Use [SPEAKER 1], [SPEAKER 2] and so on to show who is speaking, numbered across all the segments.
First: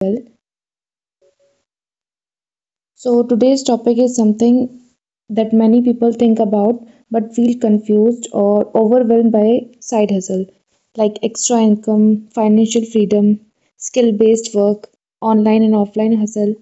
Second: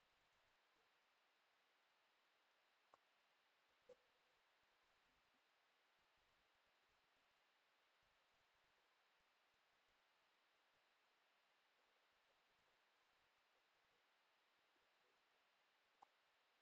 [SPEAKER 1] Well. So today's topic is something that many people think about but feel confused or overwhelmed by. Side hustle, like extra income, financial freedom, skill based work, online and offline hustle.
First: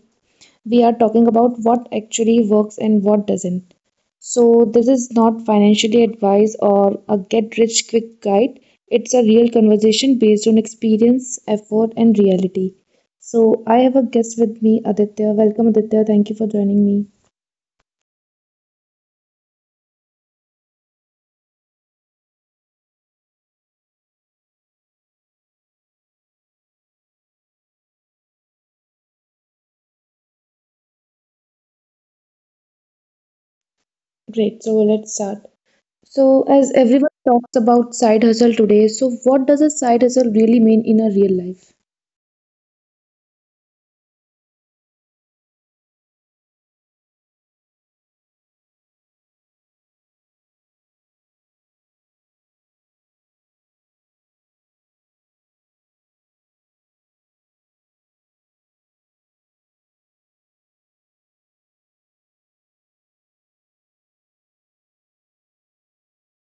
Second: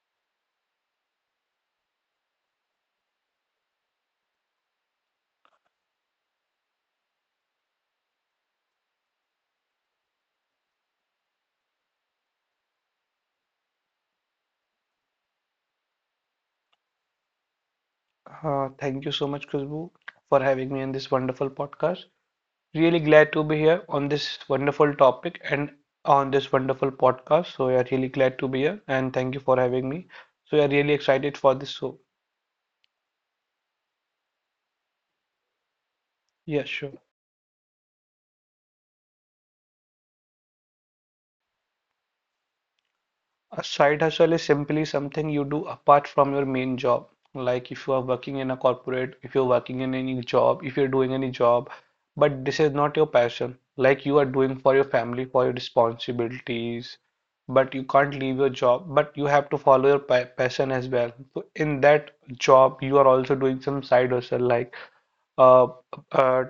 [SPEAKER 1] We are talking about what actually works and what doesn't. So this is not financially advice or a get rich quick guide. It's a real conversation based on experience, effort, and reality. So I have a guest with me, Aditya. Welcome, Aditya. Thank you for joining me.
[SPEAKER 2] Thank you so much, Khushbu, for having me on this wonderful podcast. Really glad to be here on this wonderful topic and on this wonderful podcast. So, yeah, really glad to be here and thank you for having me. So, yeah, really excited for this. So,
[SPEAKER 1] Great. So let's start. So
[SPEAKER 2] yeah,
[SPEAKER 1] as
[SPEAKER 2] sure.
[SPEAKER 1] everyone talks about side hustle today, so what does a side hustle really mean in a real life?
[SPEAKER 2] A side hustle is simply something you do apart from your main job. Like if you are working in a corporate, if you're working in any job, if you're doing any job, but this is not your passion. Like you are doing for your family, for your responsibilities, but you can't leave your job, but you have to follow your pa passion as well. So in that job, you are also doing some side hustle like uh, uh,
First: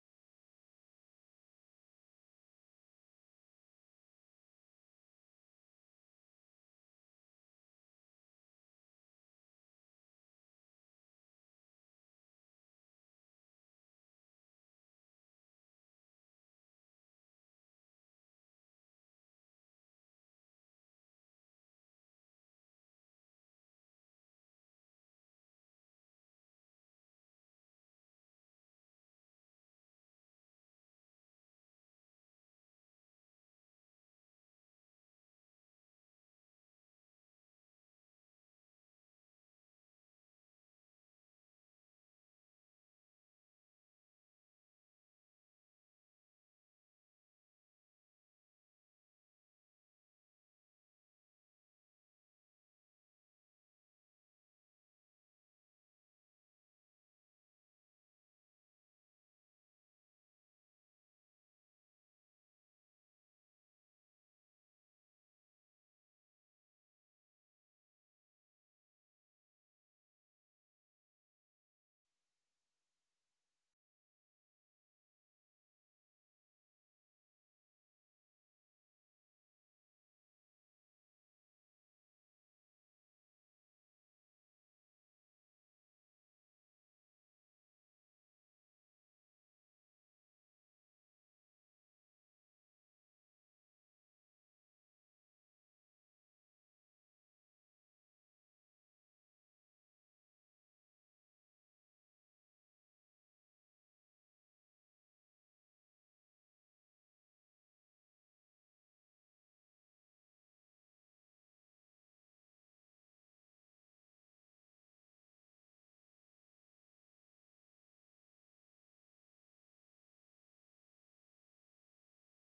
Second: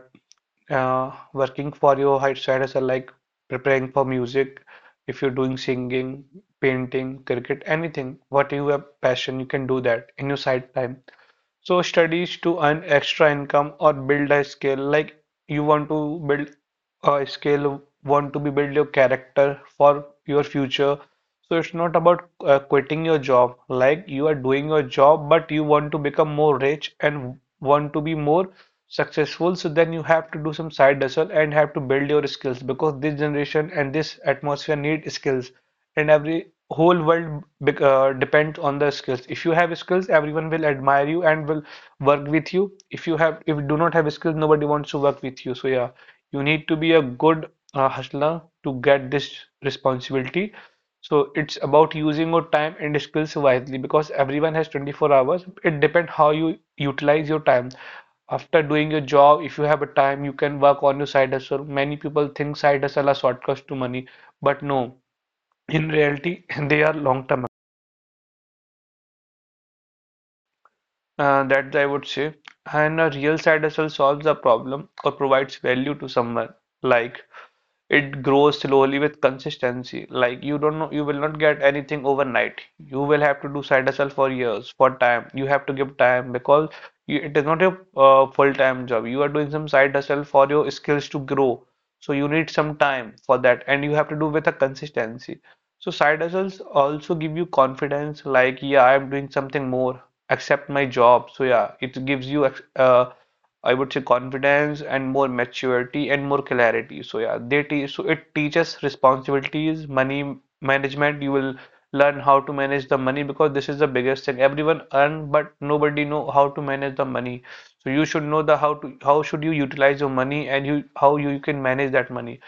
[SPEAKER 2] working for your side hustle, like preparing for music, if you're doing singing, painting, cricket, anything what you have passion, you can do that in your side time, so studies to earn extra income or build a skill, like you want to build a skill, want to be build your character for your future. So it's not about quitting your job. Like you are doing your job, but you want to become more rich and want to be more successful. So then you have to do some side hustle and have to build your skills because this generation and this atmosphere need skills. And every whole world depends on the skills. If you have skills, everyone will admire you and will work with you. If you have if you do not have skills, nobody wants to work with you. So yeah, you need to be a good hustler to get this responsibility. So it's about using your time and skills wisely, because everyone has 24 hours. It depends how you utilize your time after doing your job. If you have a time, you can work on your side hustle. Many people think side hustle are shortcuts to money, but no, in reality, they are long-term, that I would say, and a real side hustle solves a problem or provides value to someone, like it grows slowly with consistency. Like you don't know, you will not get anything overnight. You will have to do side hustle for years, for time. You have to give time because it is not your full-time job. You are doing some side hustle for your skills to grow. So you need some time for that, and you have to do with a consistency. So side hustles also give you confidence, like yeah, I'm doing something more except my job. So yeah, it gives you I would say confidence and more maturity and more clarity. So yeah, they teach. So it teaches responsibilities, money management. You will learn how to manage the money, because this is the biggest thing. Everyone earn, but nobody know how to manage the money. So you should know the how to how should you utilize your money, and you how you can manage that money.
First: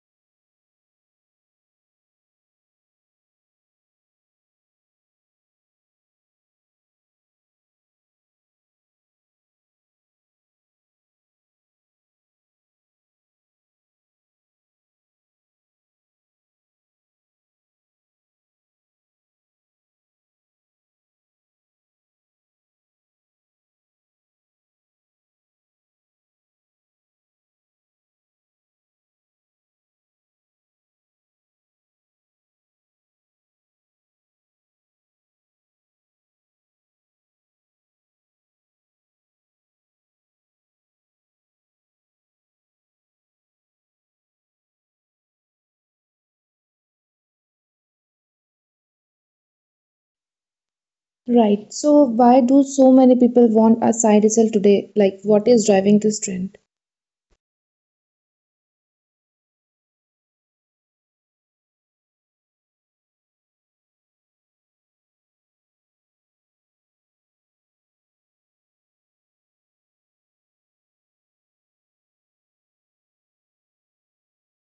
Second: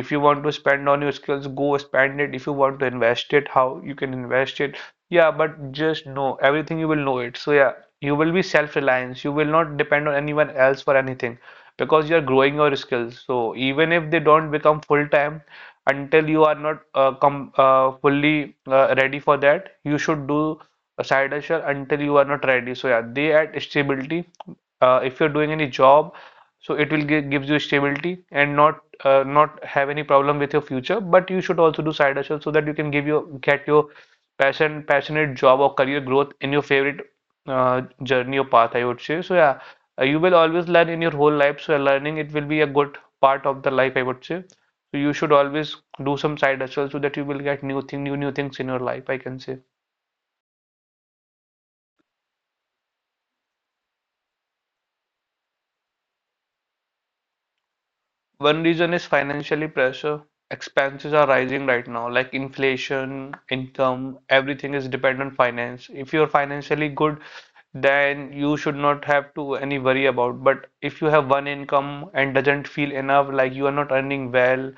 [SPEAKER 2] If you want to spend on your skills, go spend it. If you want to invest it, how you can invest it. Yeah, but just know everything, you will know it. So yeah, you will be self-reliant. You will not depend on anyone else for anything, because you are growing your skills. So even if they don't become full-time, until you are not com fully ready for that, you should do a side hustle until you are not ready. So yeah, they add stability. If you're doing any job, so it will gives you stability and not have any problem with your future, but you should also do side hustle so that you can give your get your passionate job or career growth in your favorite uh, journey or path, I would say. So yeah, you will always learn in your whole life. So yeah, learning it will be a good part of the life, I would say. So you should always do some side hustle so that you will get new things in your life, I can say.
[SPEAKER 1] Right. So why do so many people want a side hustle today? Like, what is driving this trend?
[SPEAKER 2] One reason is financially pressure. Expenses are rising right now, like inflation, income, everything is dependent on finance. If you're financially good, then you should not have to any worry about. But if you have one income and doesn't feel enough, like you are not earning well,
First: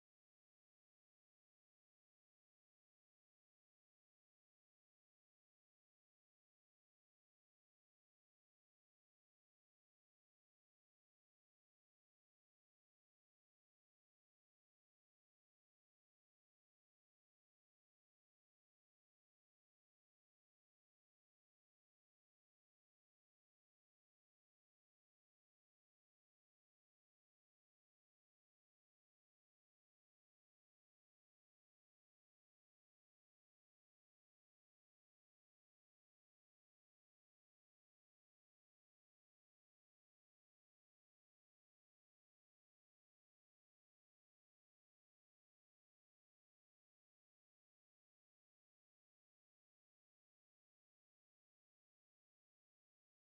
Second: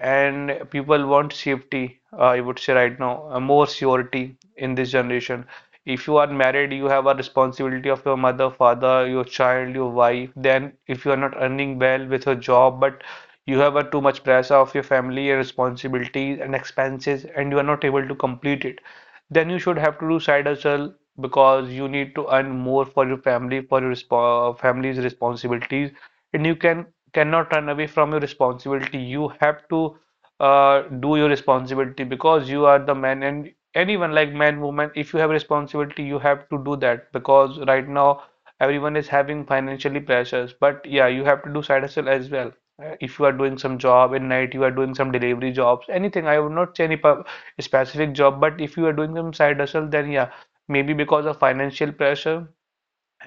[SPEAKER 2] and people want safety, I would say right now, more surety in this generation. If you are married, you have a responsibility of your mother, father, your child, your wife. Then if you are not earning well with your job, but you have a too much pressure of your family and responsibilities and expenses, and you are not able to complete it, then you should have to do side hustle, because you need to earn more for your family, for your family's responsibilities, and you cannot run away from your responsibility. You have to do your responsibility because you are the man, and anyone like man, woman, if you have responsibility, you have to do that, because right now everyone is having financially pressures. But yeah, you have to do side hustle as well. If you are doing some job at night, you are doing some delivery jobs, anything. I would not say any specific job, but if you are doing some side hustle, then yeah, maybe because of financial pressure.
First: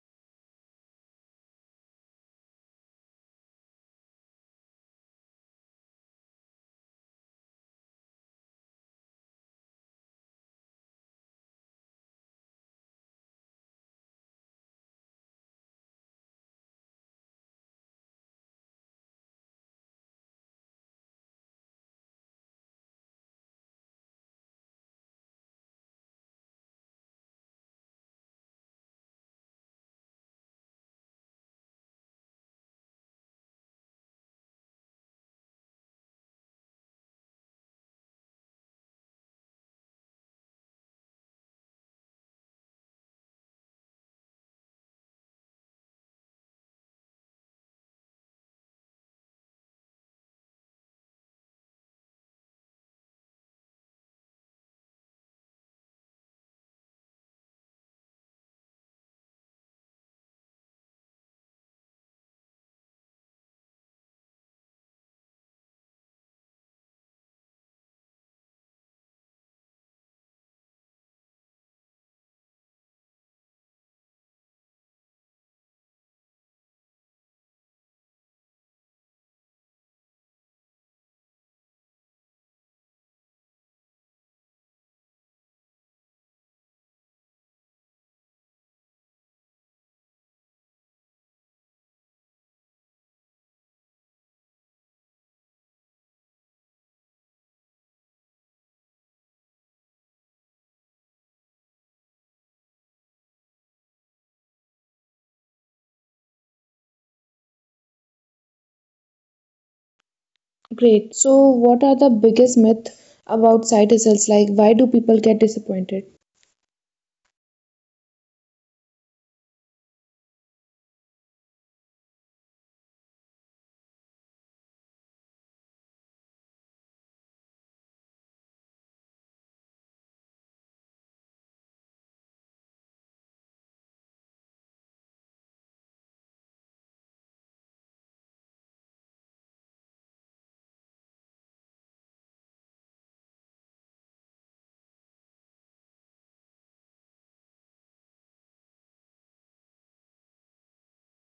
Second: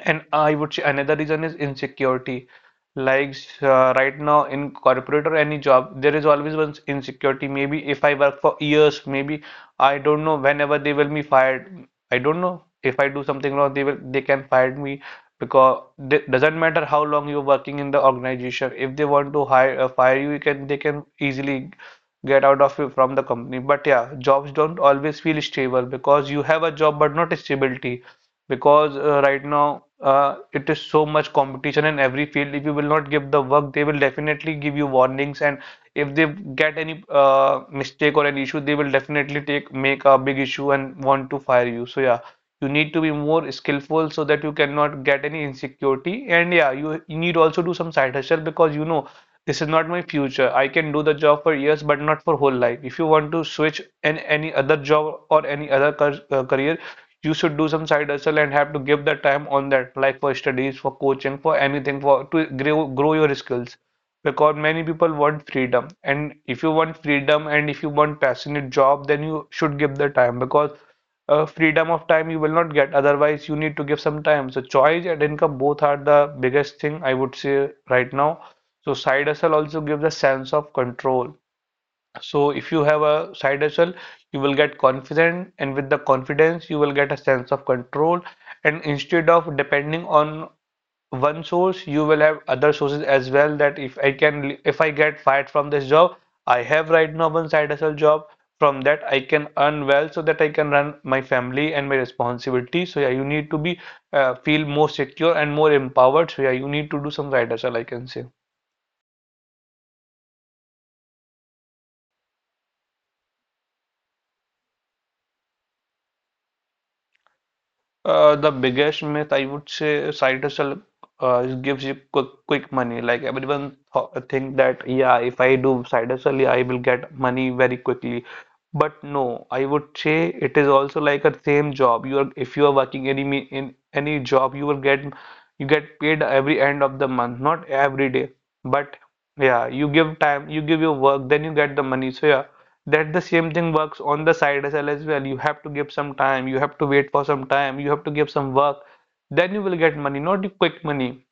[SPEAKER 2] And I would say another reason is insecurity. Like right now in corporate or any job, there is always one insecurity. Maybe if I work for years, maybe I don't know whenever they will be fired. I don't know, if I do something wrong, they can fire me, because it doesn't matter how long you're working in the organization. If they want to hire fire you, you can they can easily get out of you from the company. But yeah, jobs don't always feel stable because you have a job but not stability, because right now it is so much competition in every field. If you will not give the work, they will definitely give you warnings, and if they get any mistake or an issue, they will definitely take make a big issue and want to fire you. So yeah, you need to be more skillful so that you cannot get any insecurity. And yeah, you need also do some side hustle because you know this is not my future. I can do the job for years, but not for whole life. If you want to switch in any other job or any other career, you should do some side hustle and have to give the time on that, like for studies, for coaching, for anything, for to grow your skills. Because many people want freedom, and if you want freedom and if you want passionate job, then you should give the time, because freedom of time you will not get. Otherwise, you need to give some time. So choice and income both are the biggest thing, I would say right now. So side hustle also gives a sense of control. So if you have a side hustle, you will get confident, and with the confidence, you will get a sense of control. And instead of depending on one source, you will have other sources as well. That if I get fired from this job, I have right now one side hustle job. From that, I can earn well so that I can run my family and my responsibility. So yeah, you need to be feel more secure and more empowered. So yeah, you need to do some side hustle, I can say.
[SPEAKER 1] Great. So what are the biggest myths about side hustles? Like, why do people get disappointed?
[SPEAKER 2] The biggest myth, I would say, side hustle is gives you quick money. Like everyone th think that yeah, if I do side hustle, yeah, I will get money very quickly. But no, I would say it is also like a same job. You are If you are working any in any job, you will get you get paid every end of the month, not every day. But yeah, you give time, you give your work, then you get the money. So yeah, that the same thing works on the side hustle as well. You have to give some time, you have to wait for some time, you have to give some work, then you will get money, not the quick money.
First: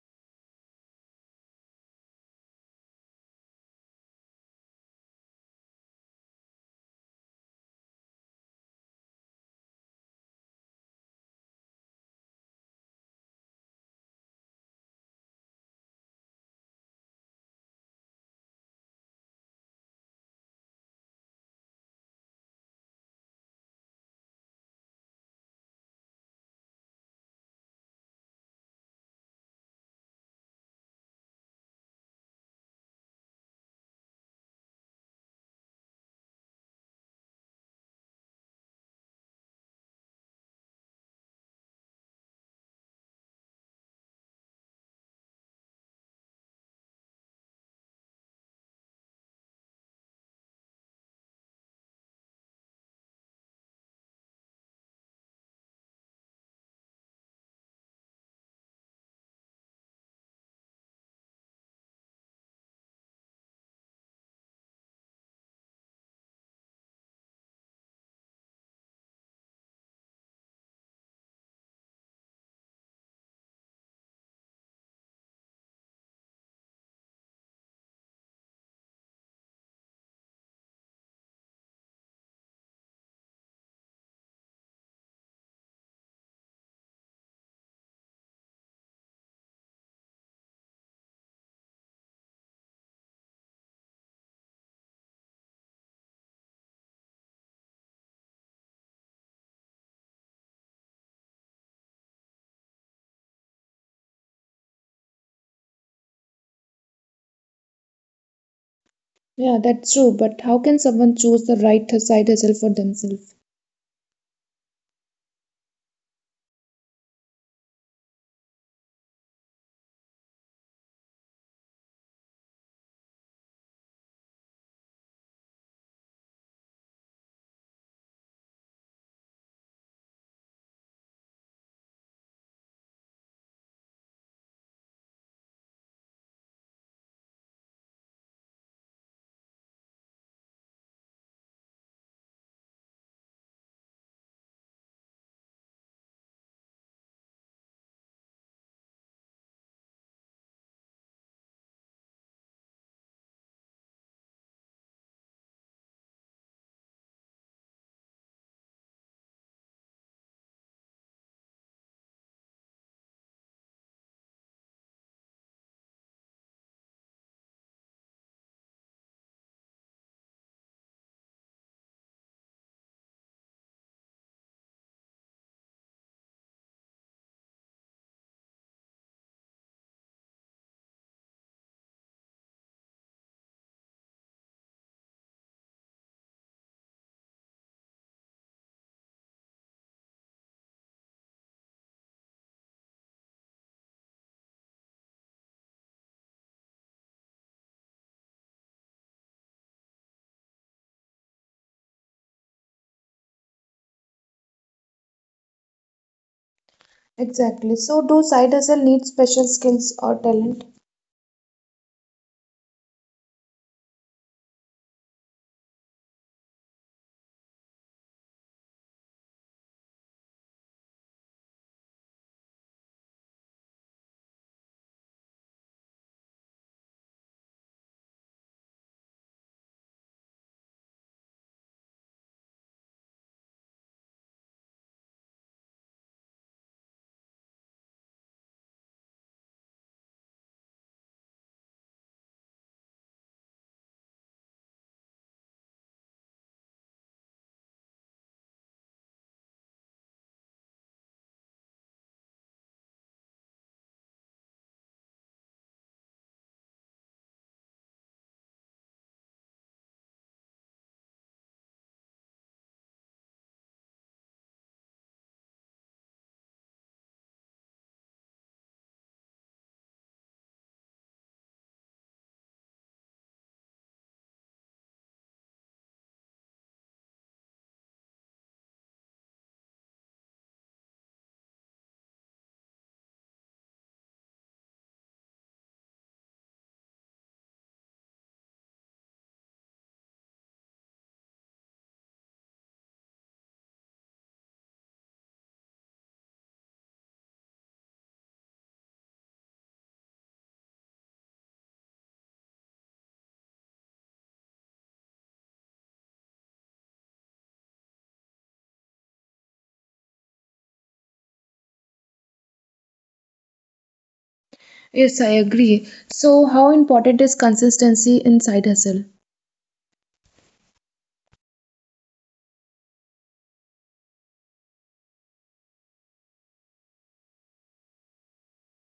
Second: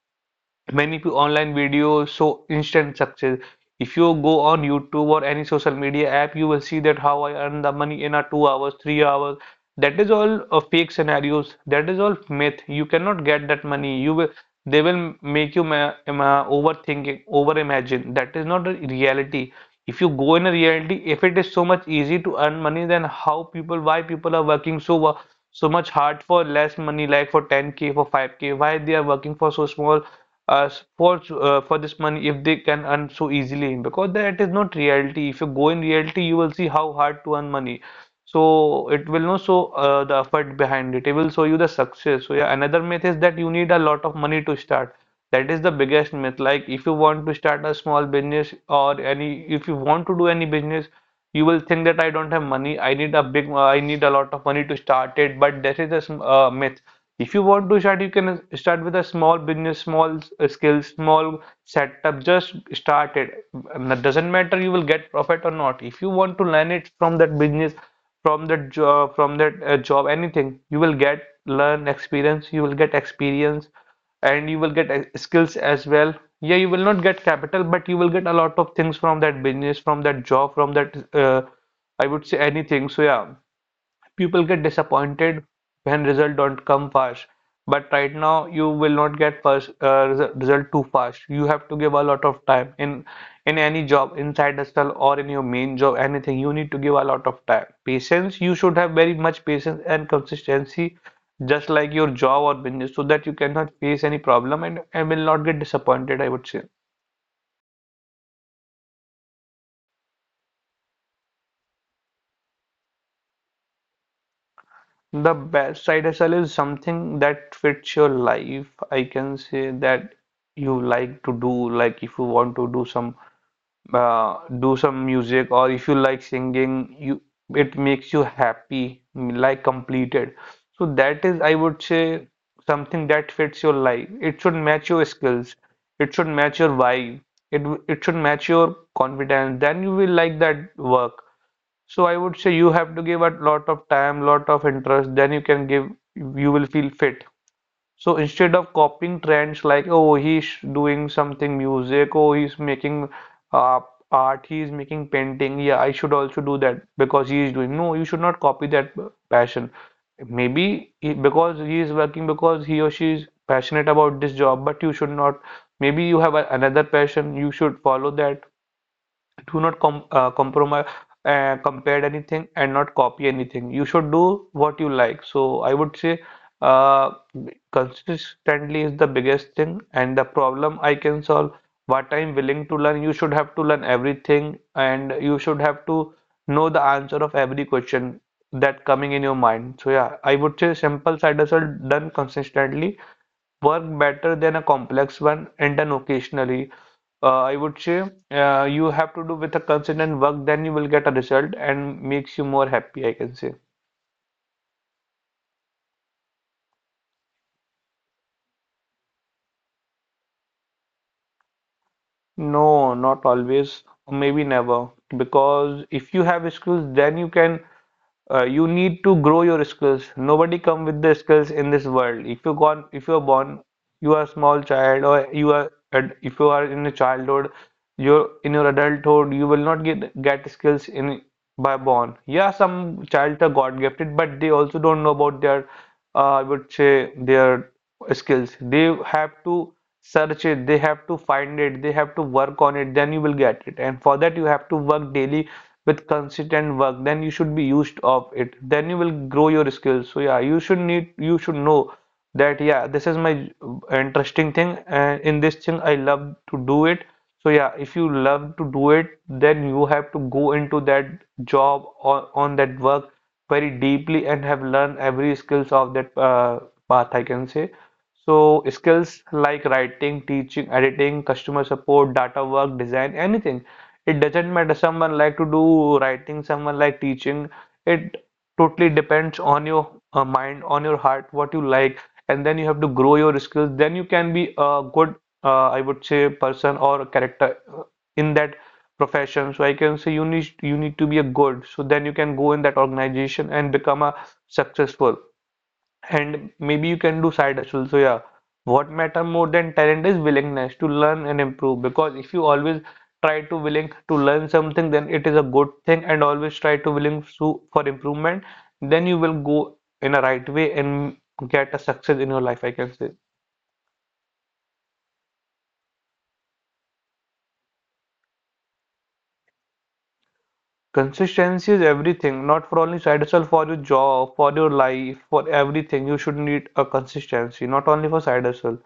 [SPEAKER 2] Online videos show instant success. If you go on YouTube or any social media app, you will see that how I earn the money in a 2 hours, 3 hours. That is all fake scenarios, that is all myth. You cannot get that money. You will, they will make you overthinking, over imagine. That is not a reality. If you go in a reality, if it is so much easy to earn money, then how people, why people are working so much hard for less money, like for 10k, for 5k? Why they are working for so small, uh, for this money, if they can earn so easily? Because that is not reality. If you go in reality, you will see how hard to earn money. So it will not show the effort behind it, it will show you the success. So yeah, another myth is that you need a lot of money to start. That is the biggest myth. Like if you want to start a small business or any, if you want to do any business, you will think that I don't have money. I need a big, I need a lot of money to start it. But that is a myth. If you want to start, you can start with a small business, small skills, small setup. Just start it. And that doesn't matter you will get profit or not. If you want to learn it from that business, from that job, from that job, anything, you will get learn experience, you will get experience and you will get skills as well. Yeah, you will not get capital, but you will get a lot of things from that business, from that job, from that I would say anything. So yeah, people get disappointed when results don't come fast. But right now, you will not get first result too fast. You have to give a lot of time in any job, inside the stall or in your main job, anything. You need to give a lot of time. Patience. You should have very much patience and consistency, just like your job or business, so that you cannot face any problem and will not get disappointed, I would say.
[SPEAKER 1] Yeah, that's true. But how can someone choose the right side hustle for themselves?
[SPEAKER 2] The best side-hustle is something that fits your life. I can say that you like to do, like if you want to do some music, or if you like singing, you, it makes you happy, mm, like completed. So that is, I would say, something that fits your life. It should match your skills. It should match your vibe. It should match your confidence. Then you will like that work. So I would say you have to give a lot of time, lot of interest, then you can give, you will feel fit. So instead of copying trends like, oh, he's doing something music, oh, he's making uh, art, he's making painting, yeah, I should also do that because he is doing. No, you should not copy that passion. Maybe he, because he is working because he or she is passionate about this job, but you should not. Maybe you have a, another passion, you should follow that. Do not compromise, compare anything, and not copy anything. You should do what you like. So I would say, uh, consistently is the biggest thing and the problem I can solve, what I'm willing to learn. You should have to learn everything and you should have to know the answer of every question that coming in your mind. So yeah, I would say simple side hustle done consistently work better than a complex one and done occasionally. I would say, you have to do with a consistent work, then you will get a result and makes you more happy, I can say.
[SPEAKER 1] Exactly. So do side hustle need special skills or talent?
[SPEAKER 2] No, not always, or maybe never. Because if you have skills, then you can, you need to grow your skills. Nobody come with the skills in this world. If you gone, if you are born, you are a small child, or if you are in a childhood, you're in your adulthood, you will not get skills in by born. Yeah, some child are god gifted, but they also don't know about their I would say their skills. They have to search it, they have to find it, they have to work on it, then you will get it. And for that you have to work daily with consistent work, then you should be used of it, then you will grow your skills. So yeah, you should need, you should know that yeah, this is my interesting thing, and in this thing I love to do it. So yeah, if you love to do it, then you have to go into that job or on that work very deeply and have learned every skills of that path, I can say. So skills like writing, teaching, editing, customer support, data work, design, anything. It doesn't matter, someone like to do writing, someone like teaching. It totally depends on your mind, on your heart, what you like, and then you have to grow your skills. Then you can be a good, I would say, person or a character in that profession. So I can say you need to be a good. So then you can go in that organization and become a successful. And maybe you can do side hustle. So yeah, what matter more than talent is willingness to learn and improve. Because if you always try to willing to learn something, then it is a good thing. And always try to willing to for improvement, then you will go in a right way and get a success in your life, I can say.
[SPEAKER 1] Yes, I agree. So how important is consistency in side hustle?
[SPEAKER 2] Consistency is everything. Not for only side hustle, for your job, for your life, for everything. You should need a consistency, not only for side hustle.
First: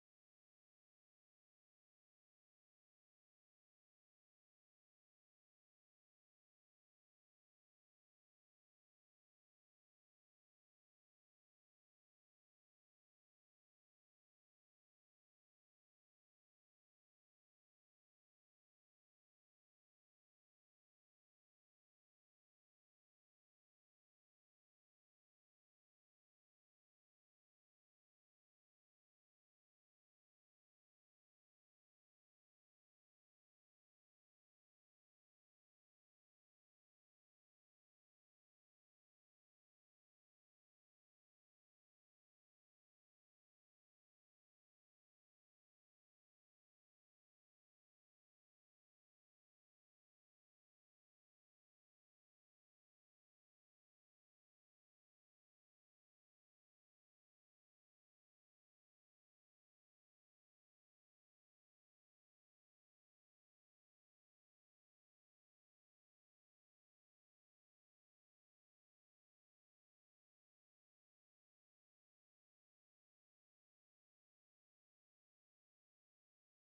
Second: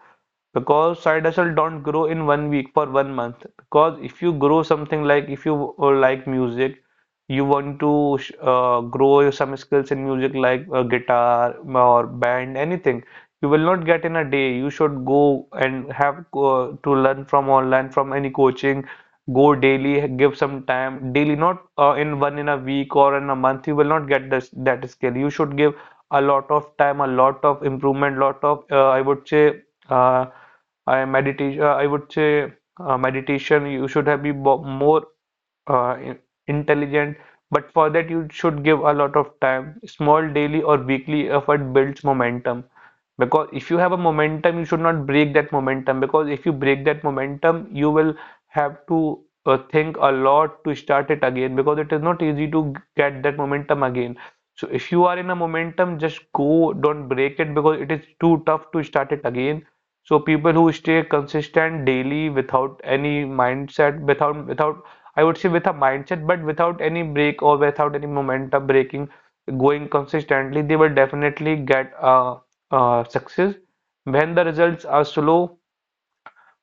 [SPEAKER 2] Because side hustle don't grow in one week for one month. Because if you grow something, like if you like music, you want to grow some skills in music like guitar or band, anything. You will not get in a day. You should go and have to learn from online, from any coaching. Go daily, give some time daily, not in one, in a week or in a month. You will not get this, that skill. You should give a lot of time, a lot of improvement, lot of I would say uh, I meditation. I would say meditation. You should have more uh, in- intelligent, but for that you should give a lot of time. Small daily or weekly effort builds momentum. Because if you have a momentum, you should not break that momentum. Because if you break that momentum, you will have to think a lot to start it again. Because it is not easy to get that momentum again. So if you are in a momentum, just go, don't break it because it is too tough to start it again. So people who stay consistent daily without any mindset, without I would say with a mindset, but without any break or without any momentum breaking, going consistently, they will definitely get a success. When the results are slow,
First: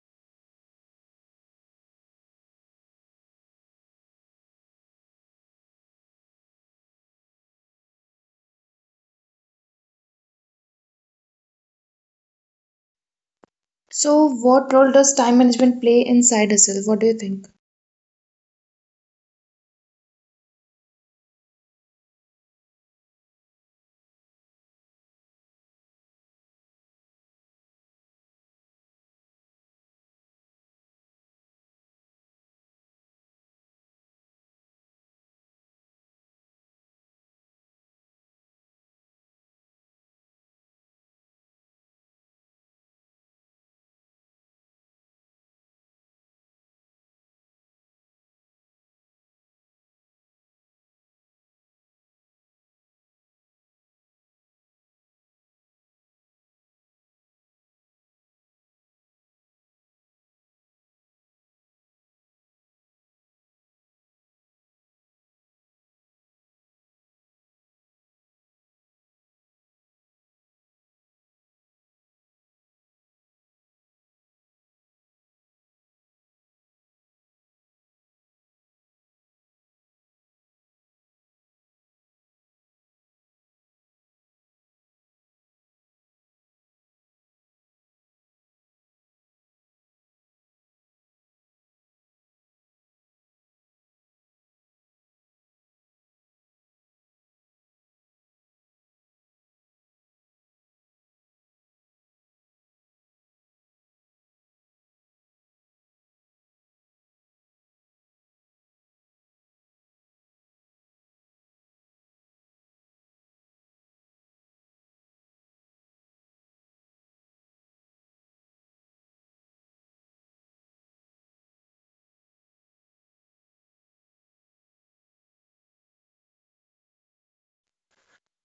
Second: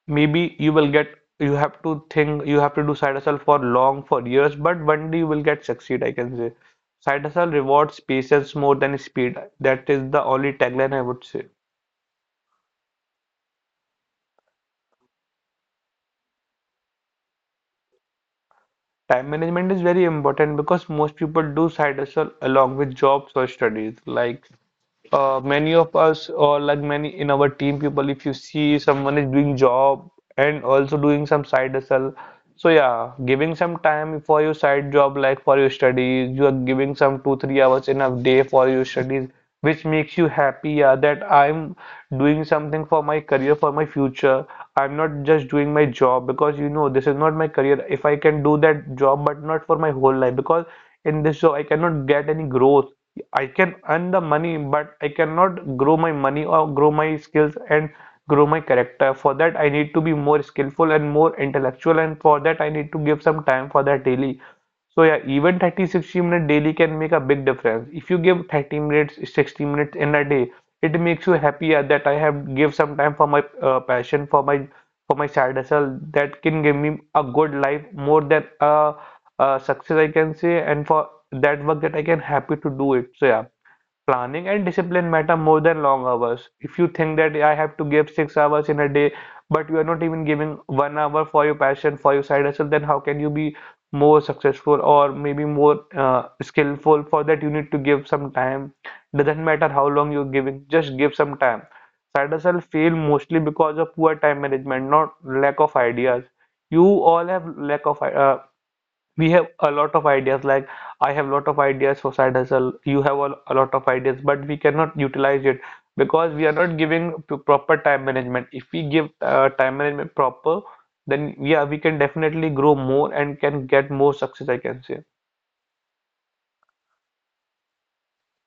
[SPEAKER 2] maybe you will get, you have to think, you have to do side hustle for long, for years, but one day you will get succeed, I can say. Side hustle rewards patience more than speed. That is the only tagline, I would say.
[SPEAKER 1] So what role does time management play in side hustle? What do you think?
[SPEAKER 2] Time management is very important because most people do side hustle along with jobs or studies. Like many of us, or like many in our team people, if you see someone is doing job and also doing some side hustle. So yeah, giving some time for your side job, like for your studies, you are giving some 2 3 hours in a day for your studies, which makes you happy. Yeah, that I'm doing something for my career, for my future. I'm not just doing my job because you know this is not my career. If I can do that job, but not for my whole life, because in this job I cannot get any growth. I can earn the money, but I cannot grow my money or grow my skills and grow my character. For that, I need to be more skillful and more intellectual, and for that, I need to give some time for that daily. So, yeah, even 30 60 minutes daily can make a big difference. If you give 30 minutes, 60 minutes in a day, it makes you happier that I have give some time for my passion, for my, for my side hustle that can give me a good life more than a success I can say, and for that work that I can happy to do it. So, yeah. Planning and discipline matter more than long hours. If you think that I have to give 6 hours in a day, but you are not even giving 1 hour for your passion, for your side hustle, then how can you be more successful or maybe more skillful? For that, you need to give some time. Doesn't matter how long you're giving, just give some time. Side hustle fail mostly because of poor time management, not lack of ideas. You all have lack of we have a lot of ideas. Like I have a lot of ideas for side hustle, you have a lot of ideas, but we cannot utilize it because we are not giving proper time management. If we give time management proper, then yeah, we can definitely grow more and can get more success, I can say.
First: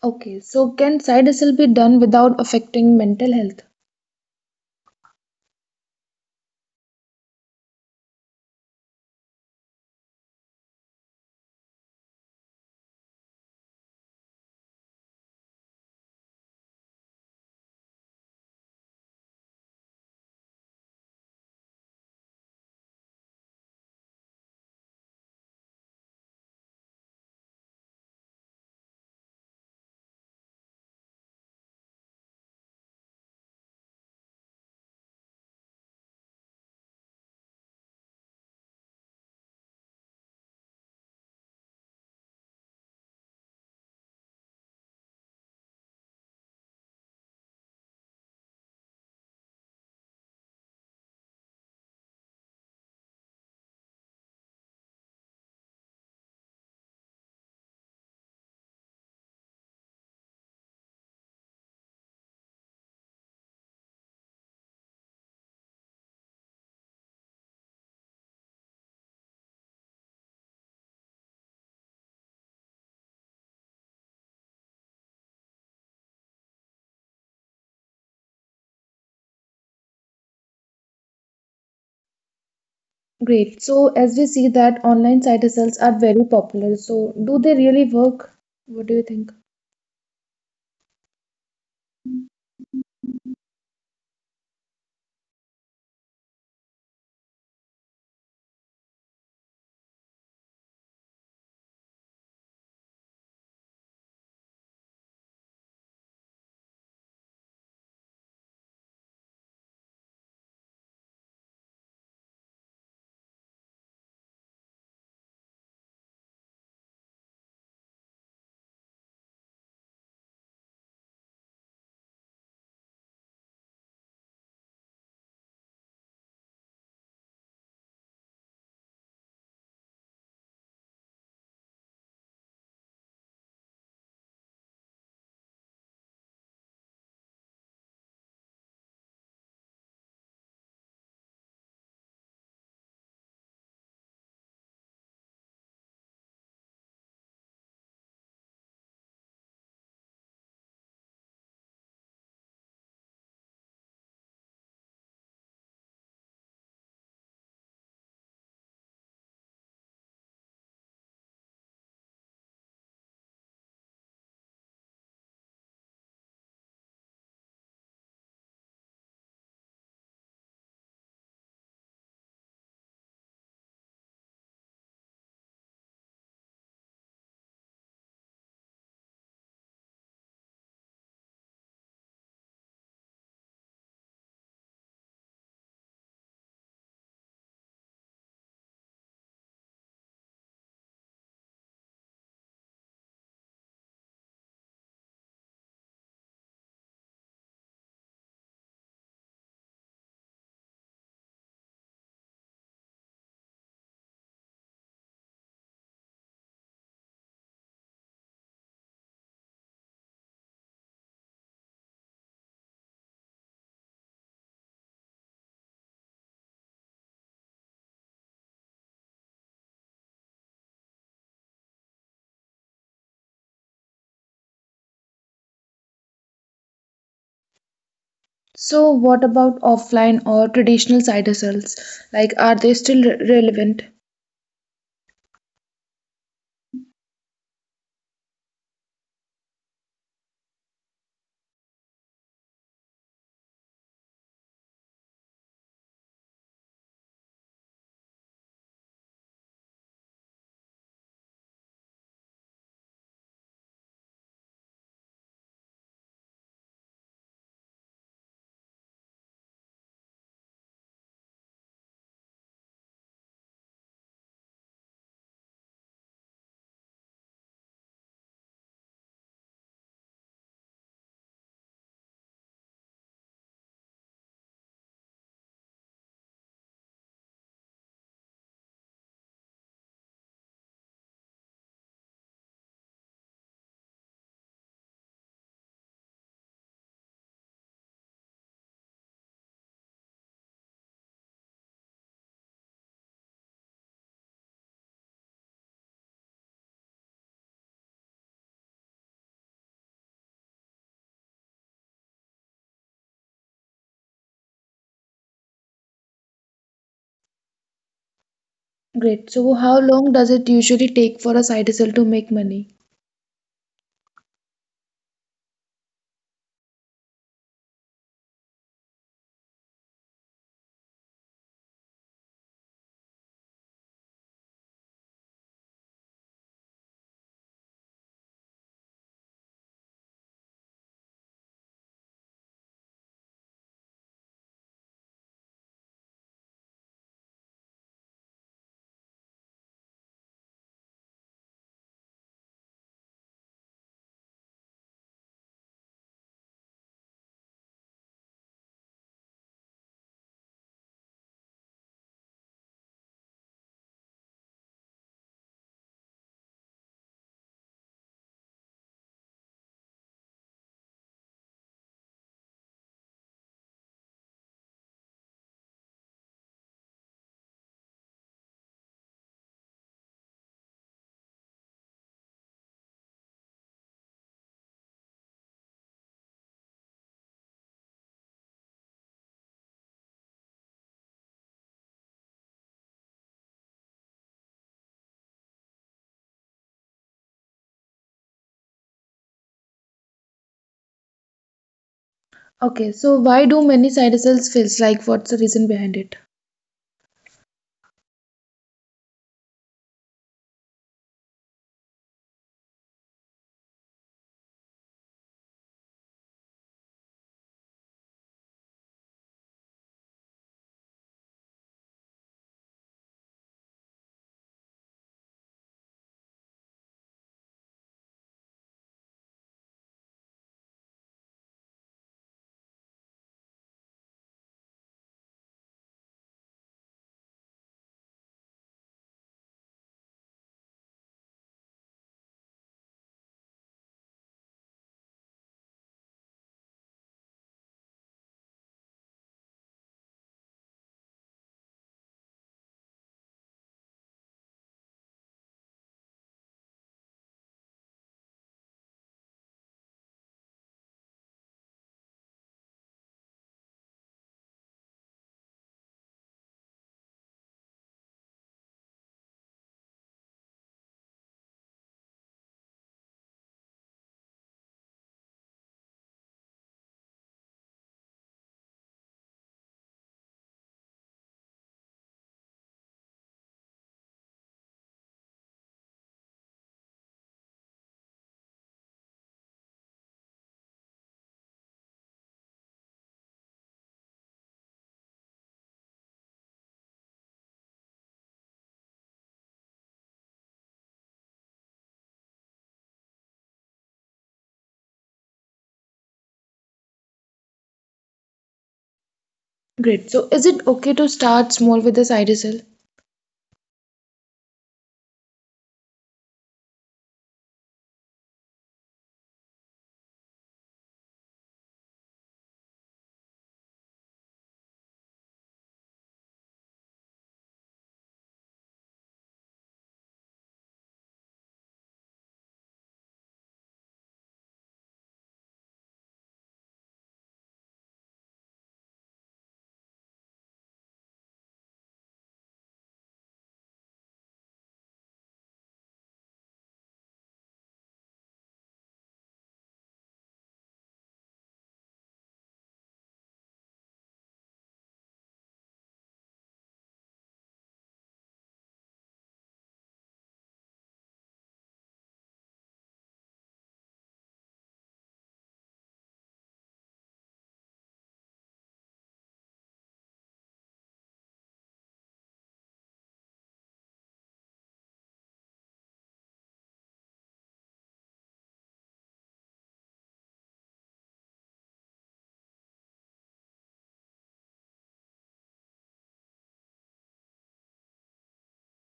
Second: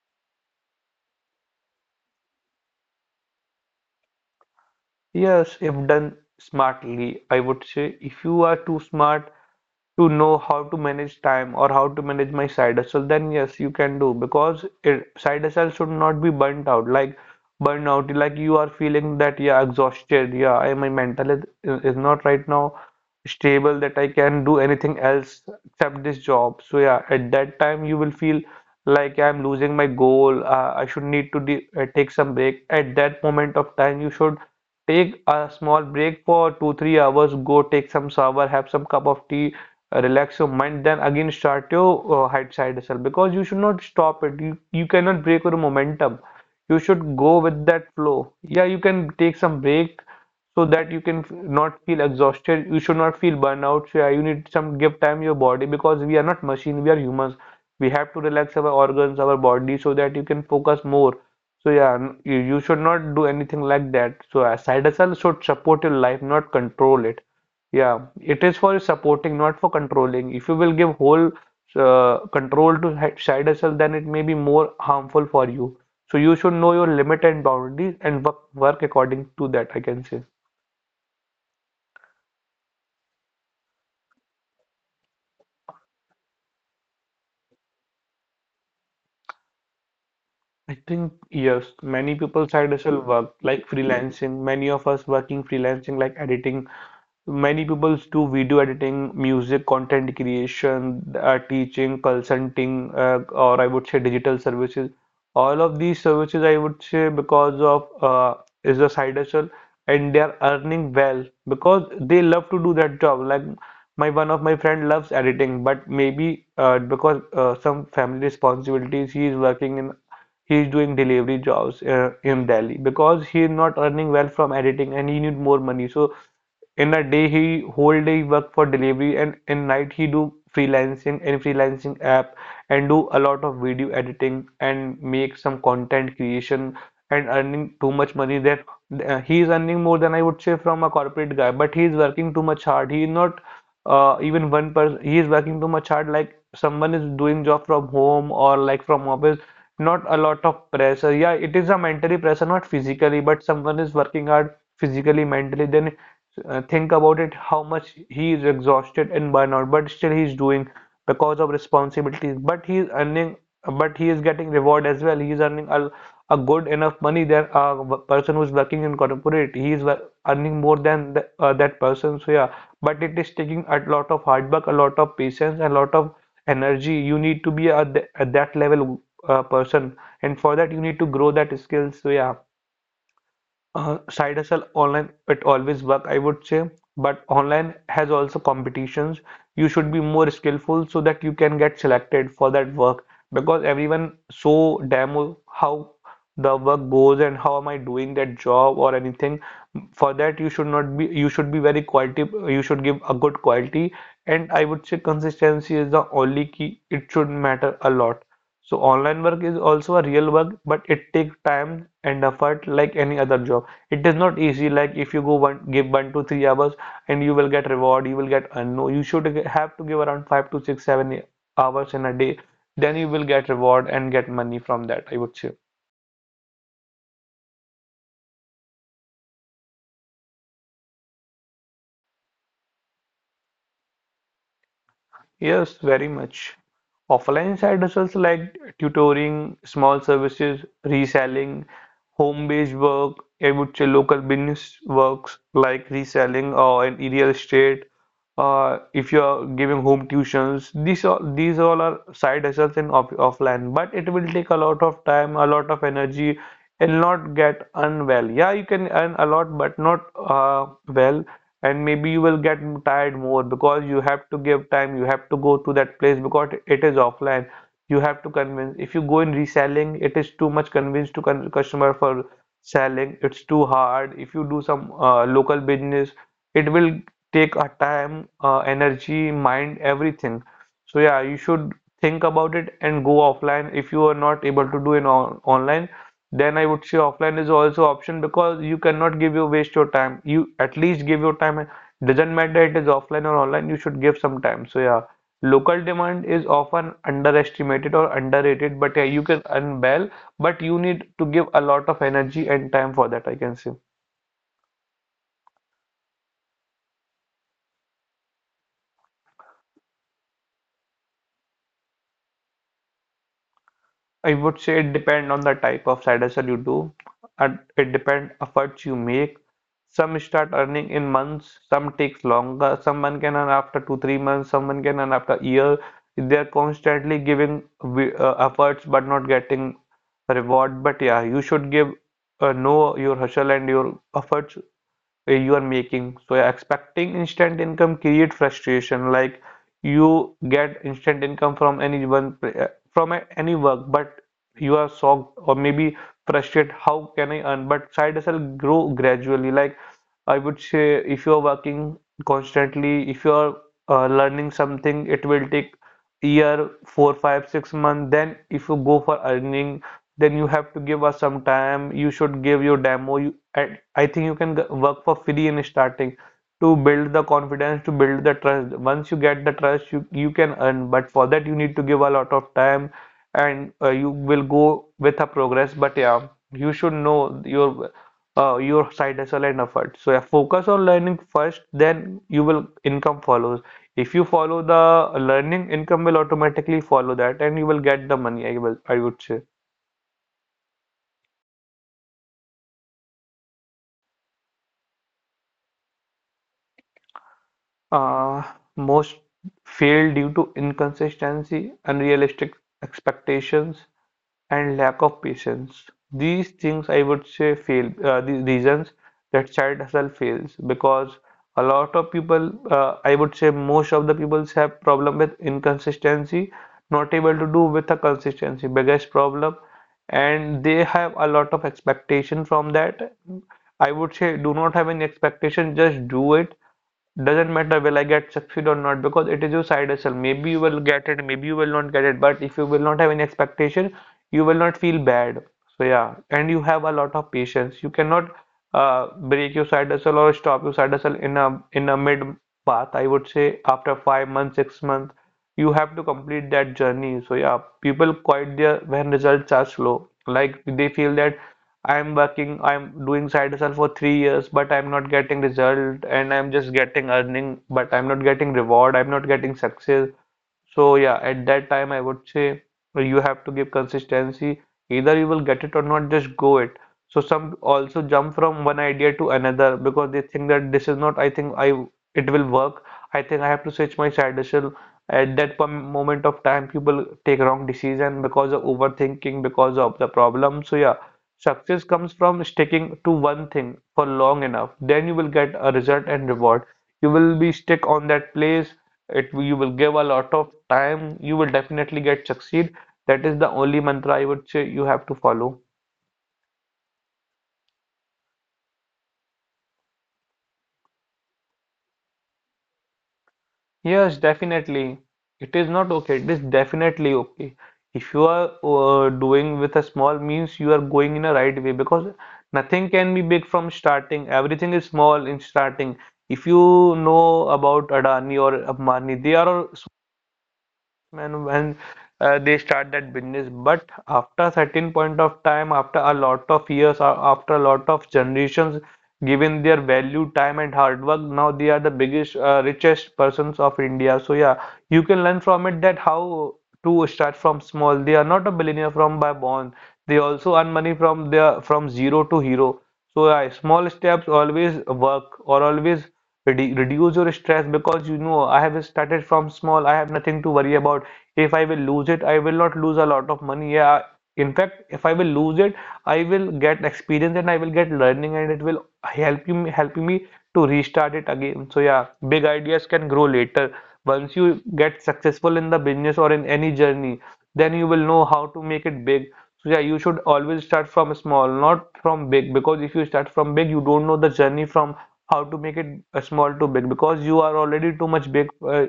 [SPEAKER 1] Okay, so can side hustle be done without affecting mental health?
[SPEAKER 2] Yes, if done smartly, I would say, if you are too smart to know how to manage time or how to manage my side hustle, then yes, you can do because side hustle should not be burnt out. Like burnout, like you are feeling that yeah, exhausted. Yeah, my mental is not right now stable that I can do anything else except this job. So yeah, at that time you will feel like I'm losing my goal. I should need to de take some break. At that moment of time, you should take a small break for 2, 3 hours. Go take some shower, have some cup of tea, relax your mind, then again start your hide side hustle because you should not stop it. You cannot break your momentum. You should go with that flow. Yeah, you can take some break so that you can not feel exhausted. You should not feel burnout. So yeah, you need some give time your body because we are not machine, we are humans. We have to relax our organs, our body, so that you can focus more. So yeah, you should not do anything like that. So a side hustle should support your life, not control it. Yeah, it is for supporting, not for controlling. If you will give whole control to side hustle, then it may be more harmful for you. So you should know your limit and boundaries and work according to that, I can say.
[SPEAKER 1] Great. So as we see that online side hustles are very popular. So do they really work? What do you think?
[SPEAKER 2] I think yes, many people side hustle work like freelancing, many of us working freelancing like editing. Many people do video editing, music content creation, teaching, consulting, or I would say digital services. All of these services, I would say, because of is a side hustle, and they are earning well because they love to do that job. Like my one of my friend loves editing, but maybe because some family responsibilities, he is doing delivery jobs in Delhi because he is not earning well from editing and he need more money. So in a day he whole day he work for delivery and in night he do freelancing in freelancing app, and do a lot of video editing and make some content creation, and earning too much money. That he is earning more than I would say from a corporate guy, but he is working too much hard. He is not even one person He is working too much hard, like someone is doing job from home or like from office, not a lot of pressure. Yeah, it is a mentally pressure, not physically, but someone is working hard physically mentally. Then think about it how much he is exhausted and burnout, but still he's doing because of responsibilities. But he's earning, but he is getting reward as well. He's earning a good enough money than person who's working in corporate. He is earning more than that person. So yeah, but it is taking a lot of hard work, a lot of patience, a lot of energy. You need to be at that level person. And for that you need to grow that skills. So yeah, side hustle online it always work, I would say, but online has also competitions. You should be more skillful so that you can get selected for that work because everyone so demo how the work goes and how am I doing that job or anything. For that, you should not be you should be very quality. You should give a good quality, and I would say consistency is the only key. It should matter a lot. So online work is also a real work, but it takes time and effort like any other job. It is not easy. Like if you go one give 1 to 3 hours and you will get reward, you will get no, you should have to give around 5 to 6 7 hours in a day, then you will get reward and get money from that, I would say.
[SPEAKER 1] So what about offline or traditional side hustles? Like, are they still relevant?
[SPEAKER 2] Yes, very much. Offline side hustles like tutoring, small services, reselling, home-based work, I would say local business works like reselling or in real estate. If you are giving home tuitions, these all are side hustles in offline, but it will take a lot of time, a lot of energy, and not get unwell. Yeah, you can earn a lot, but not well, and maybe you will get tired more because you have to give time. You have to go to that place because it is offline. You have to convince. If you go in reselling, it is too much convince to con customer for selling. It's too hard. If you do some local business, it will take a time, energy, mind, everything. So yeah, you should think about it and go offline if you are not able to do it on online. Then I would say offline is also option because you cannot give your waste your time. You at least give your time. Doesn't matter it is offline or online, you should give some time. So yeah, local demand is often underestimated or underrated, but yeah, you can earn well, but you need to give a lot of energy and time for that, I can say.
[SPEAKER 1] Great. So how long does it usually take for a side hustle to make money?
[SPEAKER 2] I would say it depend on the type of side hustle you do, and it depend efforts you make. Some start earning in months, some takes longer. Someone can earn after 2, 3 months. Someone can earn after a year. They're constantly giving efforts but not getting reward. But yeah, you should give know your hustle and your efforts you are making. So expecting instant income create frustration. Like you get instant income from anyone from any work, but you are shocked or maybe frustrated. How can I earn? But side hustle grow gradually. Like I would say, if you are working constantly, if you are learning something, it will take year, 4, 5, 6 months. Then if you go for earning then you have to give us some time. You should give your demo. I think you can work for free in starting to build the confidence, to build the trust. Once you get the trust, you can earn, but for that, you need to give a lot of time and you will go with a progress. But yeah, you should know your side hustle and effort. So yeah, focus on learning first, then you will income follows. If you follow the learning, income will automatically follow that, and you will get the money. I would say.
[SPEAKER 1] Okay, so why do many side hustles fail? Like, what's the reason behind it?
[SPEAKER 2] Uh, Most fail due to inconsistency, unrealistic expectations, and lack of patience. These things I would say fail, the reasons that child herself fails because a lot of people, I would say most of the peoples have problem with inconsistency, not able to do with a consistency, biggest problem, and they have a lot of expectation from that. I would say do not have any expectation, just do it. Doesn't matter will I get succeed or not because it is your side hustle. Maybe you will get it, maybe you will not get it, but if you will not have any expectation, you will not feel bad. So yeah, and you have a lot of patience. You cannot break your side hustle or stop your side hustle in a mid path. I would say after 5 months, 6 months, you have to complete that journey. So yeah, people quit there when results are slow. Like they feel that I'm working, I'm doing side hustle for 3 years, but I'm not getting result and I'm just getting earning, but I'm not getting reward, I'm not getting success. So yeah, at that time I would say you have to give consistency. Either you will get it or not, just go it. So some also jump from one idea to another because they think that this is not, I think I it will work. I think I have to switch my side hustle. At that moment of time, people take wrong decision because of overthinking, because of the problem. So yeah, success comes from sticking to one thing for long enough. Then you will get a result and reward, you will be stick on that place, it you will give a lot of time, you will definitely get succeed. That is the only mantra, I would say, you have to follow.
[SPEAKER 1] Great. So is it okay to start small with a side hustle?
[SPEAKER 2] Yes, definitely. It is not okay, it is definitely okay. If you are doing with a small means, you are going in a right way, because nothing can be big from starting, everything is small in starting. If you know about Adani or Ambani, they are when they start that business, but after certain point of time, after a lot of years or after a lot of generations, given their value, time and hard work, now they are the biggest richest persons of India. So yeah, you can learn from it that how to start from small. They are not a billionaire from by born, they also earn money from their from zero to hero. So yeah, small steps always work, or always reduce your stress, because you know I have started from small. I have nothing to worry about. If I will lose it, I will not lose a lot of money. Yeah, in fact, if I will lose it, I will get experience and I will get learning, and it will help you helping me to restart it again. So yeah, big ideas can grow later. Once you get successful in the business or in any journey, then you will know how to make it big. So yeah, you should always start from small, not from big, because if you start from big, you don't know the journey from how to make it small to big, because you are already too much big uh,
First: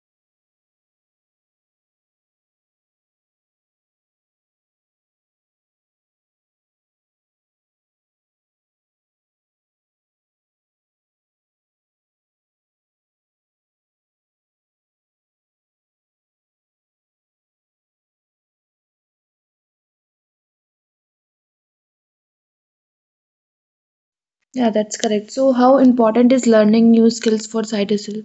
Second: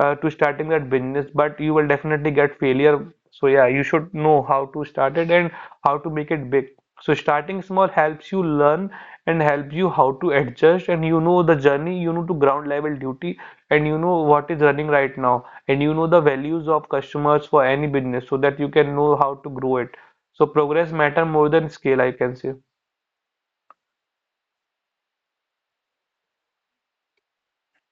[SPEAKER 2] uh, to starting that business, but you will definitely get failure. So yeah, you should know how to start it and how to make it big. So starting small helps you learn and helps you how to adjust, and you know the journey, you know to ground level duty, and you know what is running right now, and you know the values of customers for any business, so that you can know how to grow it. So progress matter more than scale, I can say.
[SPEAKER 1] Yeah, that's correct. So how important is learning new skills for side hustle?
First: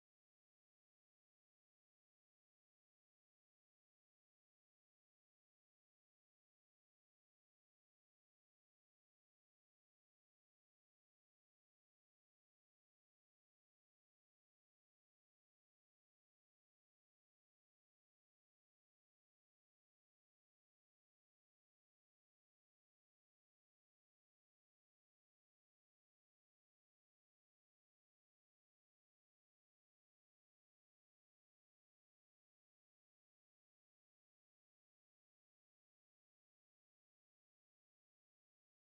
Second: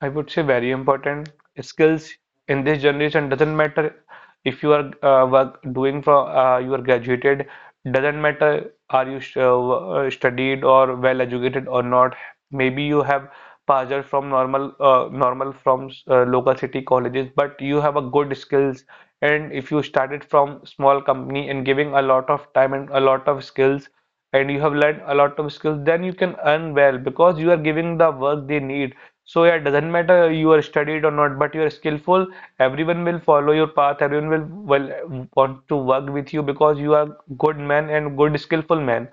[SPEAKER 2] I would say very important. Skills in this generation doesn't matter. If you are work doing for you are graduated, doesn't matter are you studied or well educated or not. Maybe you have passed out from normal from local city colleges, but you have a good skills. And if you started from small company and giving a lot of time and a lot of skills, and you have learned a lot of skills, then you can earn well, because you are giving the work they need. So yeah, it doesn't matter you are studied or not, but you are skillful. Everyone will follow your path. Everyone will want to work with you because you are good man and good skillful man.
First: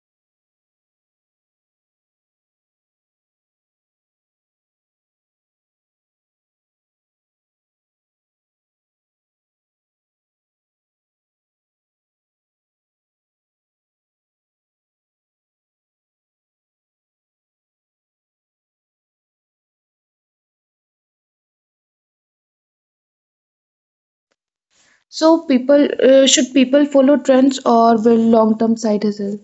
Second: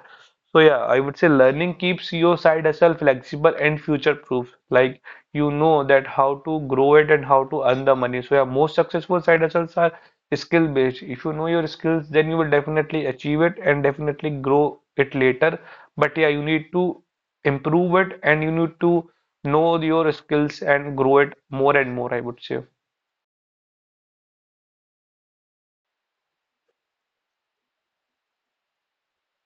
[SPEAKER 2] So yeah, I would say learning keeps your side hustle flexible and future proof. Like, you know that how to grow it and how to earn the money. So yeah, most successful side hustles are skill based. If you know your skills, then you will definitely achieve it and definitely grow it later. But yeah, you need to improve it, and you need to know your skills and grow it more and more, I would say.
[SPEAKER 1] So people, should people follow trends or will long-term side hustle?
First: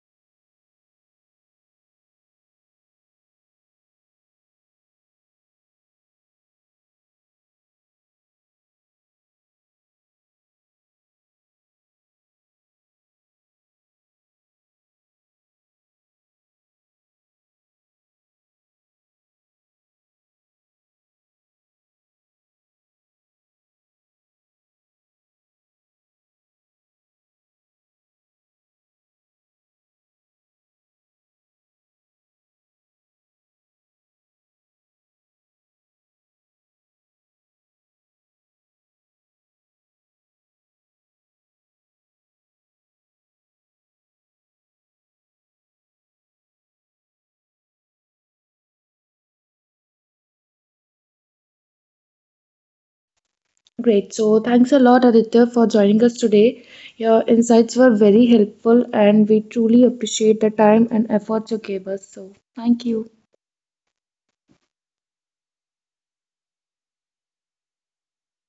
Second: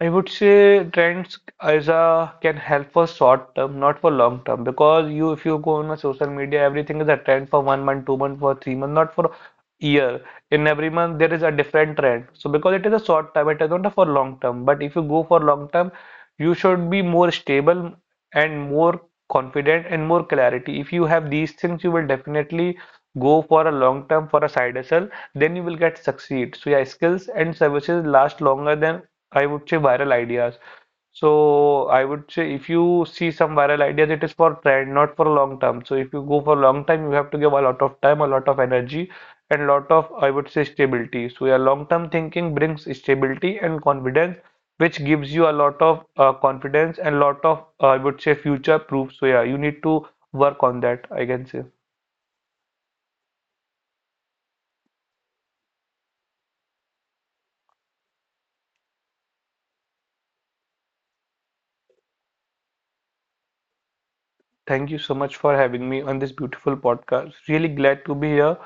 [SPEAKER 2] I would say trends as a can help for short term, not for long term. Because you, if you go on a social media, everything is a trend for 1 month, 2 month, for 3 month, not for year. In every month there is a different trend. So because it is a short term, it is not for long term. But if you go for long term, you should be more stable and more confident and more clarity. If you have these things, you will definitely go for a long term for a side hustle. Then you will get succeed. So yeah, skills and services last longer than, I would say, viral ideas. So I would say if you see some viral ideas, it is for trend, not for long term. So if you go for long time, you have to give a lot of time, a lot of energy, and lot of, I would say, stability. So your long-term thinking brings stability and confidence, which gives you a lot of confidence and lot of, I would say, future proof. So yeah, you need to work on that, I can say.
[SPEAKER 1] Great. So thanks a lot, Aditya, for joining us today. Your insights were very helpful, and we truly appreciate the time and effort you gave us. So thank you.
[SPEAKER 2] Thank you so much for having me on this beautiful podcast. Really glad to be here.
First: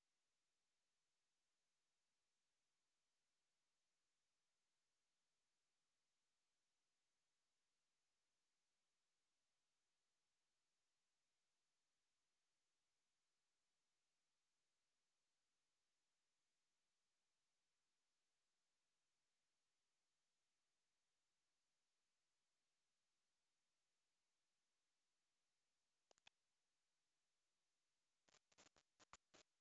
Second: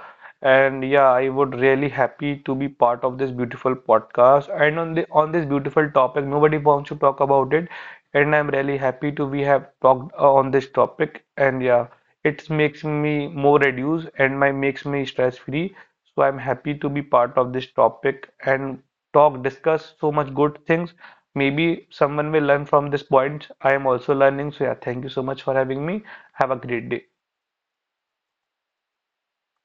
[SPEAKER 2] And yeah, I would really happy to be part of this beautiful podcast. And on this beautiful topic, nobody wants to talk about it. And I'm really happy to we have talked on this topic. And yeah, it makes me more reduced and my makes me stress free. So I'm happy to be part of this topic and talk, discuss so much good things. Maybe someone will learn from this point. I am also learning. So yeah, thank you so much for having me. Have a great day.